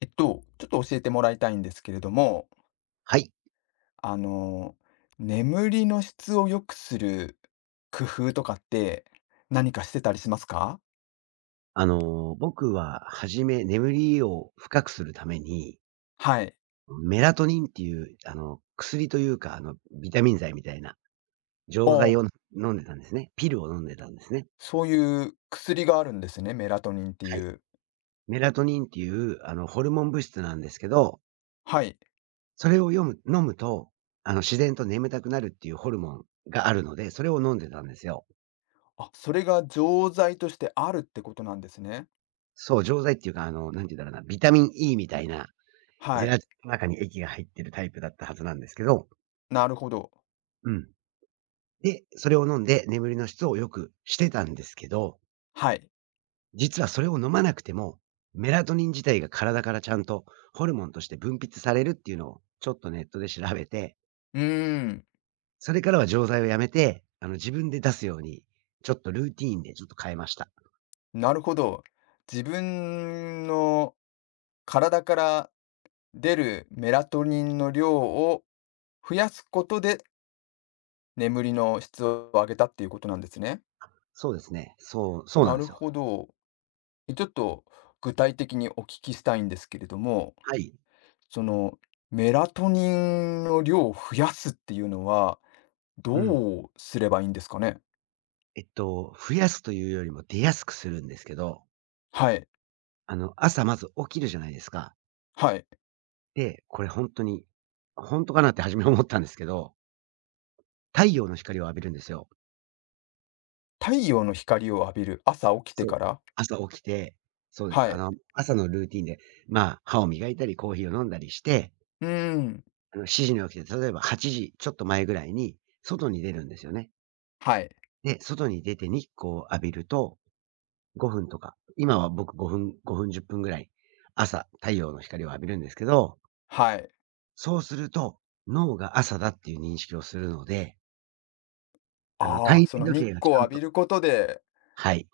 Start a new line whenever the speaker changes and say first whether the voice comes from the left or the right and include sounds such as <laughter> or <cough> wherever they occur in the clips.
left: ちょっと教えてもらいたいんですけれども、
right: はい。
left: あの、眠りの質を良くする工夫とかって何かしてたりしますか？
right: 僕は初め眠りを深くするために、
left: はい。
right: メラトニンっていう、薬というか、ビタミン剤みたいな
left: あ
right: 錠剤
left: あ、
right: を飲んでたんですね。ピルを飲んでたんですね。
left: そういう薬があるんですね、メラトニンってい
right: はい。
left: う。
right: メラトニンっていう、ホルモン物質なんですけど、
left: はい。
right: それを飲むと、自然と眠たくなるっていうホルモンがあるので、それを飲んでたんですよ。
left: あ、それが錠剤としてあるってことなんですね。
right: そう、錠剤っていうか、なんて言うんだろうな、ビタミン E みたいな、
left: は
right: ゼ
left: い、
right: ラチンの中に液が入ってるタイプだったはずなんですけど、
left: なるほど。
right: うん。で、それを飲んで眠りの質を良くしてたんですけど、
left: はい。
right: 実はそれを飲まなくても、メラトニン自体が体からちゃんとホルモンとして分泌されるっていうのをちょっとネットで調べて、
left: うーん、
right: それからは錠剤をやめて、自分で出すように、ちょっとルーティーンでちょっと変えました。
left: なるほど。自分の体から出るメラトニンの量を増やすことで眠りの質を上げたっていうことなんですね。
right: そうですね。そう、そうな
left: な
right: んで
left: る
right: すよ。
left: ほど。ちょっと具体的にお聞きしたいんですけれども、
right: はい。
left: そのメラトニンの量を増やすっていうのは、ど
right: うん。
left: うすればいいんですかね？
right: 増やすというよりも出やすくするんですけど、
left: はい、
right: 朝まず起きるじゃないですか。
left: はい。
right: で、これ本当に、本当かなって初め思ったんですけど、太陽の光を浴びるんですよ。
left: 太陽の光を浴びる、朝起きて
right: そう。
left: から？
right: 朝起きて、そうで
left: は
right: す。
left: い。
right: 朝のルーティンで、まあ、歯を磨いたり、コーヒーを飲んだりして、
left: うーん、
right: 7時に起きて、例えば8時ちょっと前ぐらいに外に出るんですよね。
left: はい、
right: で、外に出て日光を浴びると、5分とか、今は僕5分、5分、10分ぐらい、朝、太陽の光を浴びるんですけど、
left: はい。
right: そうすると、脳が朝だっていう認識をするので、
left: ああ、
right: 体
left: そ
right: 内
left: の
right: 時
left: 日
right: 計がち
left: 光を
right: ゃ
left: 浴
right: ん
left: び
right: と、
left: ることで、
right: はい、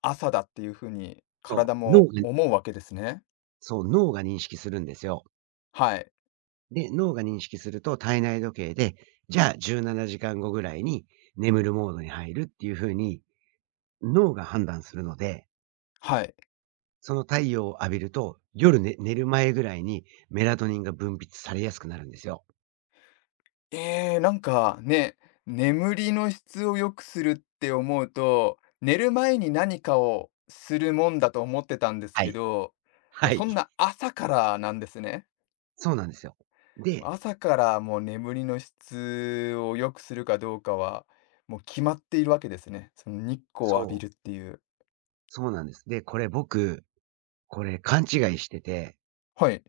left: 朝だっていう風に
right: そ
left: 体
right: う、脳
left: も
right: がね、
left: 思うわけですね。
right: そう、脳が認識するんですよ。
left: はい、
right: で、脳が認識すると体内時計で、じゃあ17時間後ぐらいに眠るモードに入るっていう風に脳が判断するので、
left: はい。
right: その太陽を浴びると、夜ね寝る前ぐらいにメラトニンが分泌されやすくなるんですよ。
left: ええ、なんかね、眠りの質を良くするって思うと、寝る前に何かをするもんだと思ってたんです
right: は
left: け
right: い。
left: ど、もう
right: は
left: そ
right: い。
left: んな朝からなんですね。
right: そうなんですよ。で、
left: 朝からもう眠りの質を良くするかどうかは、もう決まっているわけですね。その日光を浴
right: そ
left: び
right: う、
left: るっていう。
right: そうなんです。で、これ僕、これ勘違いしてて、
left: はい。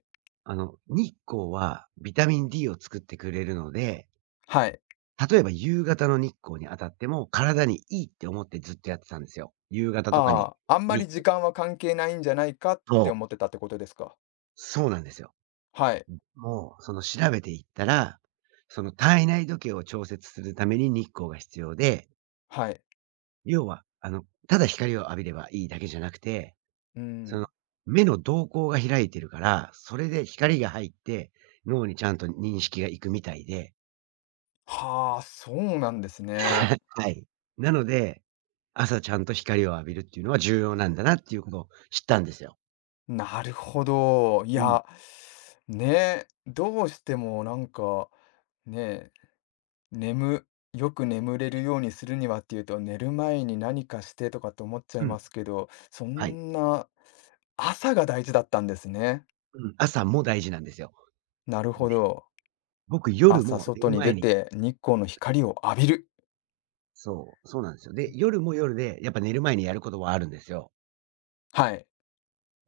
right: 日光はビタミン D を作ってくれるので、
left: はい。
right: 例えば夕方の日光に当たっても、体にいいって思ってずっとやってたんですよ。夕方とかに、
left: ああ、あんまり
right: 日光
left: 時間は関係ないんじゃないかって
right: そう、
left: 思ってたってことですか。
right: そうなんですよ。
left: はい。
right: もう、その調べていったら、その体内時計を調節するために日光が必要で、
left: はい。
right: 要は、ただ光を浴びればいいだけじゃなくて、
left: う
right: その、
left: ん。
right: 目の瞳孔が開いてるから、それで光が入って、脳にちゃんと認識がいくみたいで。
left: はあ、そうなんですね。
right: <laughs> はい。なので、朝ちゃんと光を浴びるっていうのは重要なんだなっていうことを知ったんですよ。
left: なるほど。い
right: うん。
left: や、ね、どうしてもなんか、ね、眠よく眠れるようにするにはっていうと、寝る前に何かしてとかって思っちゃ
right: う
left: い
right: ん。
left: ますけど、そ
right: はい。
left: んな、朝が大事だったんですね。
right: うん。朝も大事なんですよ。
left: なるほ
right: で、
left: ど。
right: 僕夜
left: 朝
right: も寝
left: 外
right: る
left: に
right: 前
left: 出
right: に、
left: て日光の光を浴びる。
right: そう、そうなんですよ。で、夜も夜で、やっぱ寝る前にやることはあるんですよ。
left: はい。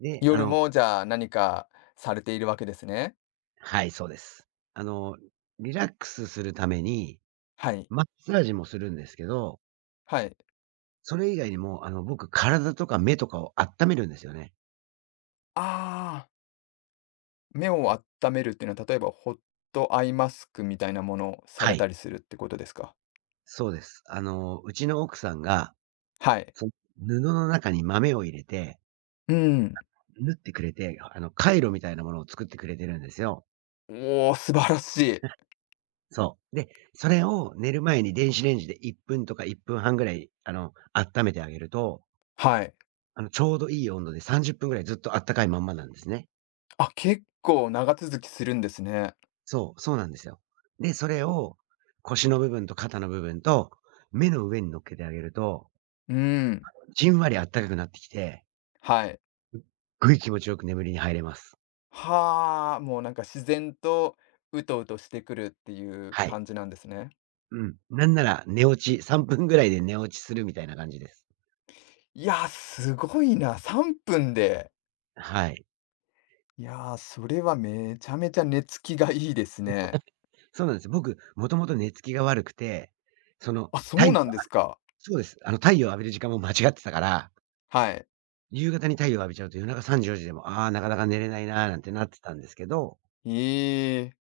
right: で、
left: 夜もじゃあ何かされているわけですね。
right: はい、そうです。あの、リラックスするために、
left: はい。
right: マッサージもするんですけど、
left: はい。
right: それ以外にも、僕、体とか目とかを温めるんですよね。
left: ああ。目を温めるっていうのは、例えばホットアイマスクみたいなものをさ
right: は
left: れた
right: い、
left: りするってことですか？
right: そうです。うちの奥さんが、
left: はい。
right: そ布の中に豆を入れて、
left: うん。
right: 縫ってくれて、カイロみたいなものを作ってくれてるんですよ。
left: おお、素晴らしい。
right: そう。で、それを寝る前に電子レンジで1分とか1分半ぐらい、温めてあげると、
left: はい。
right: ちょうどいい温度で30分ぐらいずっとあったかいまんまなんですね。
left: あ、結構長続きするんですね。
right: そう、そうなんですよ。で、それを腰の部分と肩の部分と目の上に乗っけてあげると、
left: うーん、
right: じんわりあったかくなってきて、
left: はい。
right: 気持ちよく眠りに入れます。
left: はあ、もうなんか自然とうとうとしてくるっていう
right: はい。
left: 感じなんですね。
right: うん。なんなら寝落ち、3分ぐらいで寝落ちするみたいな感じです。
left: いや、すごいな、3分で。
right: はい。
left: いやー、それはめちゃめちゃ寝つきがいいですね。
right: そうなんです。僕、もともと寝つきが悪くて、その、
left: あ、そう
right: 体
left: なんですか。
right: そうです。太陽浴びる時間も間違ってたから、
left: はい。
right: 夕方に太陽浴びちゃうと夜中3時、4時でも、ああ、なかなか寝れないな、なんてなってたんですけど、
left: ええ。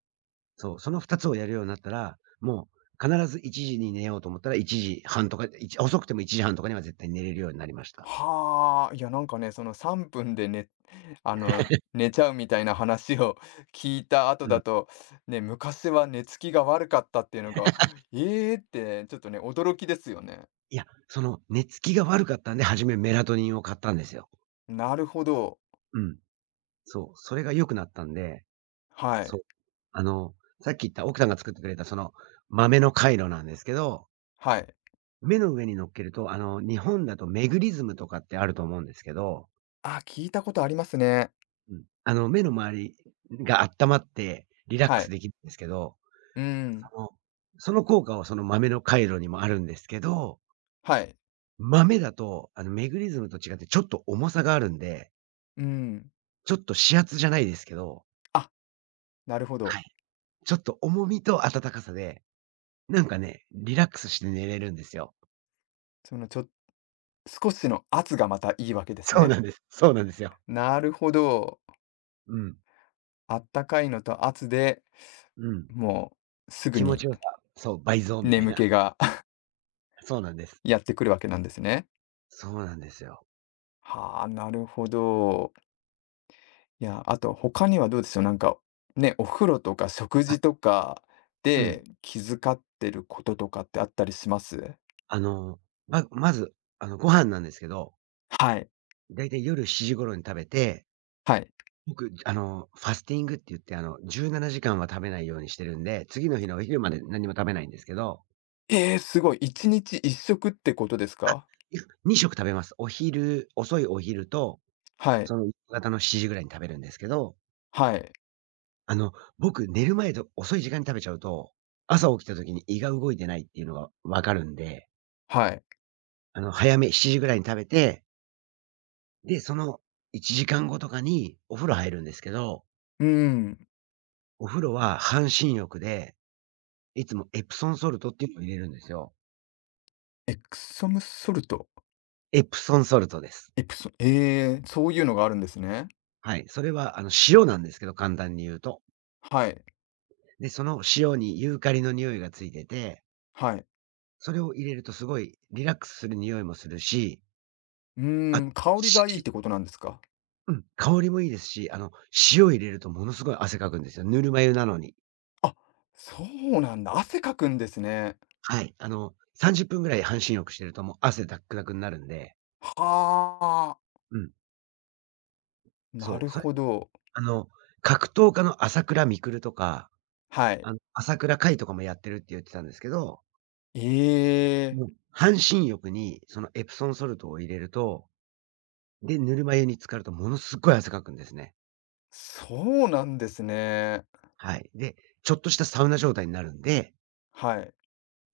right: そう、その2つをやるようになったら、もう必ず1時に寝ようと思ったら1時半とか、遅くても1時半とかには絶対寝れるようになりました。
left: はあ、いや、なんかね、その3分でねあの、寝ちゃうみたいな話を <laughs> 聞いた後
right: うん。
left: だと、ね、昔は寝つきが悪かったっていうのが、ええーって、ちょっとね、驚きですよね。
right: いや、その寝つきが悪かったんで、初めメラトニンを買ったんですよ。
left: なるほど。
right: うん。そう、それが良くなったんで、
left: は
right: そ
left: い。
right: う。あの、さっき言った奥さんが作ってくれたその豆の回路なんですけど、
left: はい。
right: 目の上に乗っけると、日本だとメグリズムとかってあると思うんですけど、
left: あ、聞いたことありますね。
right: うん。目の周りが温まってリラッ
left: は
right: クス
left: い。
right: できるんですけど、
left: うん。
right: その、その効果はその豆の回路にもあるんですけど、
left: はい。
right: 豆だと、メグリズムと違ってちょっと重さがあるんで、
left: うん。
right: ちょっと指圧じゃないですけど、
left: あ、なるほど。
right: はい。ちょっと重みと温かさで、なんかね、リラックスして寝れるんですよ。
left: その少しの圧がまたいいわけです
right: そう
left: ね。
right: なんです。そうなんですよ。
left: なるほど。
right: うん。
left: あったかいのと圧で、
right: うん。
left: もうすぐ
right: 気持
left: に
right: ちよさ、そう、倍増みたい
left: 眠
right: な。
left: 気が
right: そうなんです。
left: やってくるわけなんですね。
right: そうなんですよ。
left: はあ、なるほど。いや、あと他にはどうでしょう、なんか、ね、お風呂とか食
right: あ、
left: 事とか
right: うん。
left: で気遣ってることとかってあったりします？
right: あの、まず、ご飯なんですけど、
left: はい、
right: だいたい夜7時頃に食べて、
left: はい。
right: 僕、ファスティングって言って、17時間は食べないようにしてるんで、次の日のお昼まで何も食べないんですけど、
left: ええ、すごい、一日一食ってことです
right: あ、
left: か？
right: いや、2食食べます。遅いお昼と、
left: はい、
right: その夕方の7時ぐらいに食べるんですけど、
left: はい、
right: あの、僕、寝る前と遅い時間に食べちゃうと、朝起きた時に胃が動いてないっていうのがわかるんで、
left: はい。
right: 早め7時ぐらいに食べて、で、その1時間後とかにお風呂入るんですけど、
left: うーん、
right: お風呂は半身浴で、いつもエプソンソルトっていうのを入れるんですよ。
left: エクソムソルト、
right: エプソンソルトです。
left: エプソええ、そういうのがあるんですね。
right: はい。それはあの塩なんですけど、簡単に言うと。
left: はい、
right: で、その塩にユーカリの匂いがついてて、
left: はい。
right: それを入れるとすごいリラックスする匂いもするし、
left: う
right: あ、
left: ーん、香りがいいっ
right: し
left: てことなんですか？
right: うん、香りもいいですし、塩入れるとものすごい汗かくんですよ。ぬるま湯なのに。
left: あ、そうなんだ、汗かくんですね。
right: はい。30分ぐらい半身浴してるともう汗だっくだくになるんで。
left: はあ、
right: うん。
left: な
right: そ
left: る
right: う。それ
left: ほど。
right: あの、格闘家の朝倉未来とか、
left: はい。
right: 朝倉海とかもやってるって言ってたんですけど、
left: ええ、
right: もう半身浴にそのエプソンソルトを入れると、で、ぬるま湯に浸かるとものすごい汗かくんですね。
left: そうなんですね。
right: はい。で、ちょっとしたサウナ状態になるんで、
left: はい。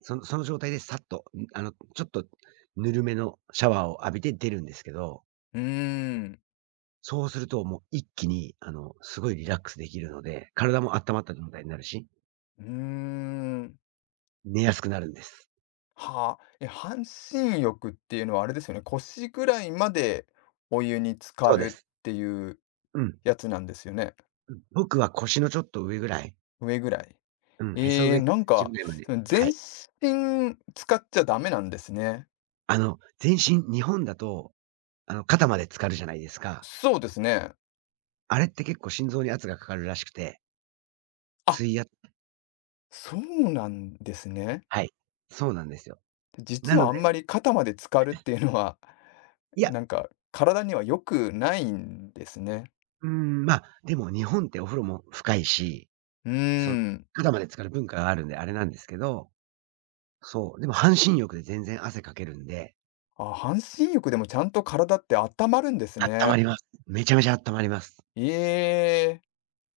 right: その状態でさっと、ちょっとぬるめのシャワーを浴びて出るんですけど、
left: うーん、
right: そうするともう一気に、すごいリラックスできるので、体も温まった状態になるし、
left: うーん。
right: 寝やすくなるんです。
left: はあ、半身浴っていうのはあれですよね、腰ぐらいまでお湯に浸か
right: そうで
left: る
right: す。
left: っていう
right: うん。
left: やつなんですよね。
right: 僕は腰のちょっと上ぐらい、
left: 上ぐらい。
right: うん、へそ上
left: なん
right: 10
left: か、
right: ぐらいまで、
left: その、
right: は
left: 全
right: い。
left: 身浸っちゃダメなんですね。
right: 全身日本だと、肩まで浸かるじゃないですか。
left: そうですね。
right: あれって結構心臓に圧がかかるらしくて、
left: あ、
right: 水圧、
left: そうなんですね。
right: はい。そうなんですよ。
left: 実
right: なの
left: はあ
right: で、
left: んまり肩まで浸かるっていうのは、<laughs>
right: いや、
left: なんか体には良くないんですね。
right: うーん、まあ、でも日本ってお風呂も深いし、
left: うー
right: そ
left: ん。
right: 肩まで浸かる文化があるんであれなんですけど、そう、でも半身浴で全然汗かけるんで、
left: あ、半身浴でもちゃんと体って温まるんです
right: 温ま
left: ね。
right: ります。めちゃめちゃ温まります。
left: ええ、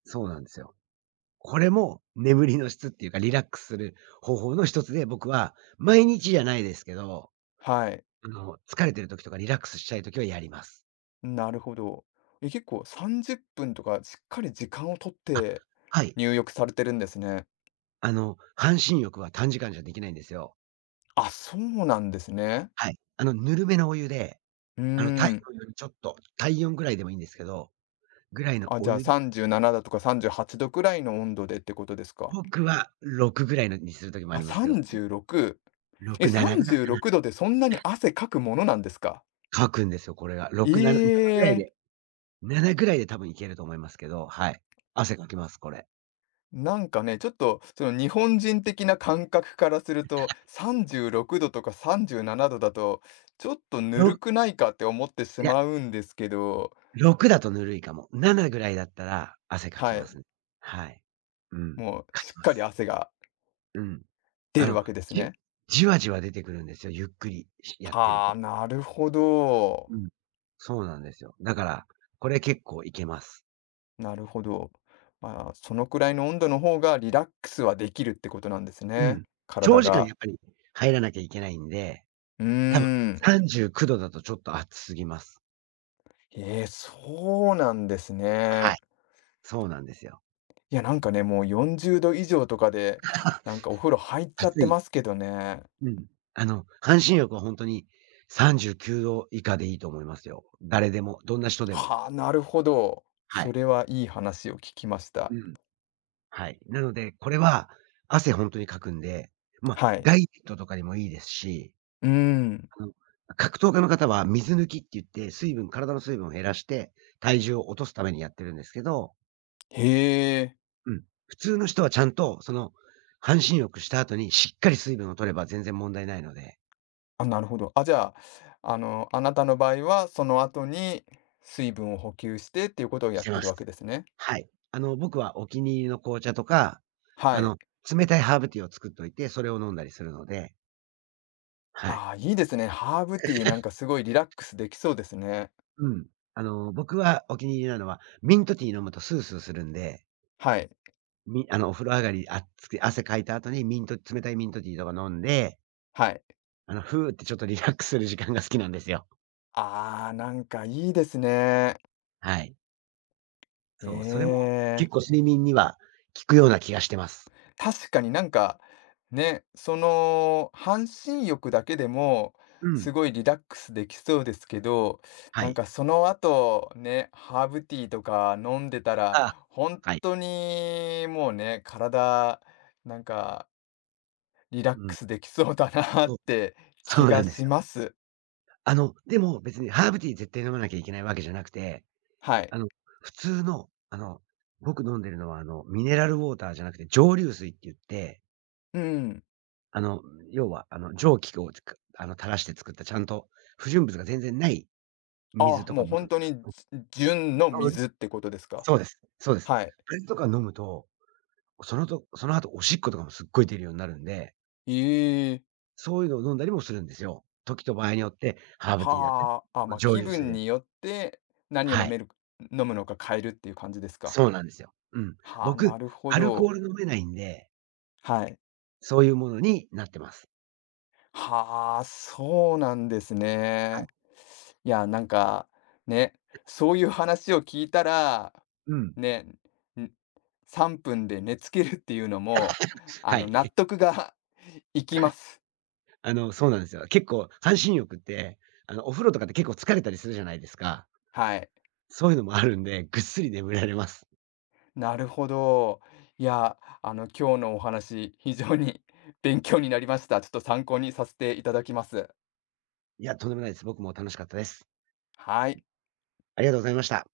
right: そうなんですよ。これも眠りの質っていうか、リラックスする方法の一つで、僕は毎日じゃないですけど、
left: はい、
right: 疲れてる時とかリラックスしたい時はやります。
left: なるほど。結構30分とかしっかり時間をとっ
right: あ、
left: て
right: はい。
left: 入浴されてるんですね。
right: 半身浴は短時間じゃできないんですよ。
left: あ、そうなんですね。
right: はい。ぬるめのお湯で、
left: うー
right: 体
left: ん。
right: 温よりちょっと、体温ぐらいでもいいんですけど、ぐらいの
left: あ、
right: お
left: じゃあ
right: 湯、
left: 37度とか38度くらいの温度でってことですか。
right: 僕は6ぐらいのにする時もあ
left: あ、
right: りますけど、
left: 36。
right: 6、7ぐらい
left: 36
right: かな。
left: 度でそんなに汗かくものなんですか？
right: かくんですよ、これが。
left: え
right: 6、7、ななぐらい
left: え、
right: で、7ぐらいで多分いけると思いますけど、はい。汗かきます、これ。
left: なんかね、ちょっとその日本人的な感覚からすると、36度とか37度だと、ちょっとぬ
right: ろ
left: るくないかって思ってし
right: いや、
left: まうんですけど、
right: 6だとぬるいかも。7ぐらいだったら汗かき
left: は
right: ま
left: い、
right: すね。はい。うん。
left: もう
right: か
left: し
right: き
left: っ
right: ま
left: かり
right: す。
left: 汗が
right: うん。
left: 出
right: あ
left: る
right: の、
left: わけです
right: じ
left: ね。
right: じわじわ出てくるんですよ、ゆっくりしやってる
left: はあ、
right: と。
left: なるほど。
right: うん。そうなんですよ。だから、これ結構いけます。
left: なるほど。まあ、そのくらいの温度の方がリラックスはできるってことなんです
right: う
left: ね、
right: ん。
left: 体
right: 長時間
left: が。
right: やっぱり入らなきゃいけないんで、
left: うー
right: 多分
left: ん。
right: 39度だとちょっと暑すぎます。
left: ええ、そうなんです
right: は
left: ね。
right: い。そうなんですよ。
left: いや、なんかね、もう40度以上とかで、
right: <laughs>
left: なんかお風呂入っちゃっ
right: 暑
left: てま
right: い。
left: すけどね。
right: うん。半身浴はほんとに39度以下でいいと思いますよ。誰でも、どんな人でも。
left: はあ、なるほど。
right: は
left: そ
right: い。
left: れはいい話を聞きまし
right: う
left: た。
right: ん。はい。なので、これは汗ほんとにかくんで、ま、
left: はい。
right: ダイエットとかにもいいですし、
left: うーん。
right: あの、格闘家の方は水抜きって言って、水分、体の水分を減らして、体重を落とすためにやってるんですけど、
left: へえ。
right: うん。普通の人はちゃんと、その、半身浴した後にしっかり水分を摂れば全然問題ないので、
left: あ、なるほど。あ、じゃあ、あなたの場合は、その後に水分を補給してっていうことを
right: し
left: やっ
right: て
left: て
right: ま
left: るわ
right: す。
left: けですね。
right: はい。僕はお気に入りの紅茶とか、
left: は
right: あ
left: い。
right: の、冷たいハーブティーを作っといて、それを飲んだりするので、はい。
left: ああ、いいですね。ハーブティーなんかすごいリラックスできそうですね。
right: うん。僕はお気に入りなのは、ミントティー飲むとスースーするんで、
left: はい、
right: みあの、お風呂上がり、あつく汗かいた後にミント冷たいミントティーとか飲んで、
left: はい。
right: ふーってちょっとリラックスする時間が好きなんですよ。
left: ああ、なんかいいですね。
right: はい。
left: え
right: そう、それも
left: え、
right: 結構睡眠には効くような気がしてます。
left: 確かになんか、ね、その、半身浴だけでも、
right: う
left: す
right: ん。
left: ごいリラックスできそうですけど、
right: は
left: なん
right: い。
left: かその後、ね、ハーブティーとか飲んでたら、
right: あ、
left: 本
right: はい。
left: 当にもうね、体、なんかリラッ
right: う
left: ク
right: ん。
left: スできそうだな
right: そ
left: っ
right: う、
left: て <laughs>
right: そ
left: 気
right: う
left: が
right: なんです
left: し
right: よ。
left: ます。
right: でも別にハーブティー絶対飲まなきゃいけないわけじゃなくて、
left: はい。
right: あの、普通の、僕飲んでるのはミネラルウォーターじゃなくて蒸留水って言って、
left: うん。
right: あの、要は、蒸気を、くあの、垂らして作ったちゃんと不純物が全然ない
left: あ
right: 水と
left: も
right: か
left: う
right: もある
left: 本
right: んです
left: 当
right: けど、
left: に、
right: うん、
left: 純の
right: <unintelligible>
left: 水ってことですか？
right: そうです。そうです。
left: はい。
right: あれとか飲むと、その後おしっことかもすっごい出るようになるんで、
left: ええ。
right: そういうのを飲んだりもするんですよ。時と場合によって、ハーブティーだって、
left: はあ、あ、
right: その
left: ま、
right: 蒸
left: 気
right: 留水
left: 分
right: だ
left: によって何を
right: は
left: 飲
right: い、
left: める飲むのか変えるっていう感じですか。
right: そうなんですよ。うん。
left: はあ、な
right: 僕、
left: るほ
right: アルコー
left: ど。
right: ル飲めないんで、
left: はい。
right: そういうものになってます。
left: はあ、そうなんです
right: は
left: ね。
right: い。
left: いや、なんか、ね、そういう話を聞いたら、
right: うん。
left: ね、ん3分で寝つけるっていうのも、
right: は
left: 納
right: い。
left: 得が <laughs> いきます。
right: そうなんですよ。結構、半身浴って、お風呂とかって結構疲れたりするじゃないですか。
left: はい。
right: そういうのもあるんで、ぐっすり眠られます。
left: なるほど。いや、今日のお話、非常に <laughs> 勉強になりました。ちょっと参考にさせていただきます。
right: いや、とんでもないです。僕も楽しかったです。
left: はい。
right: ありがとうございました。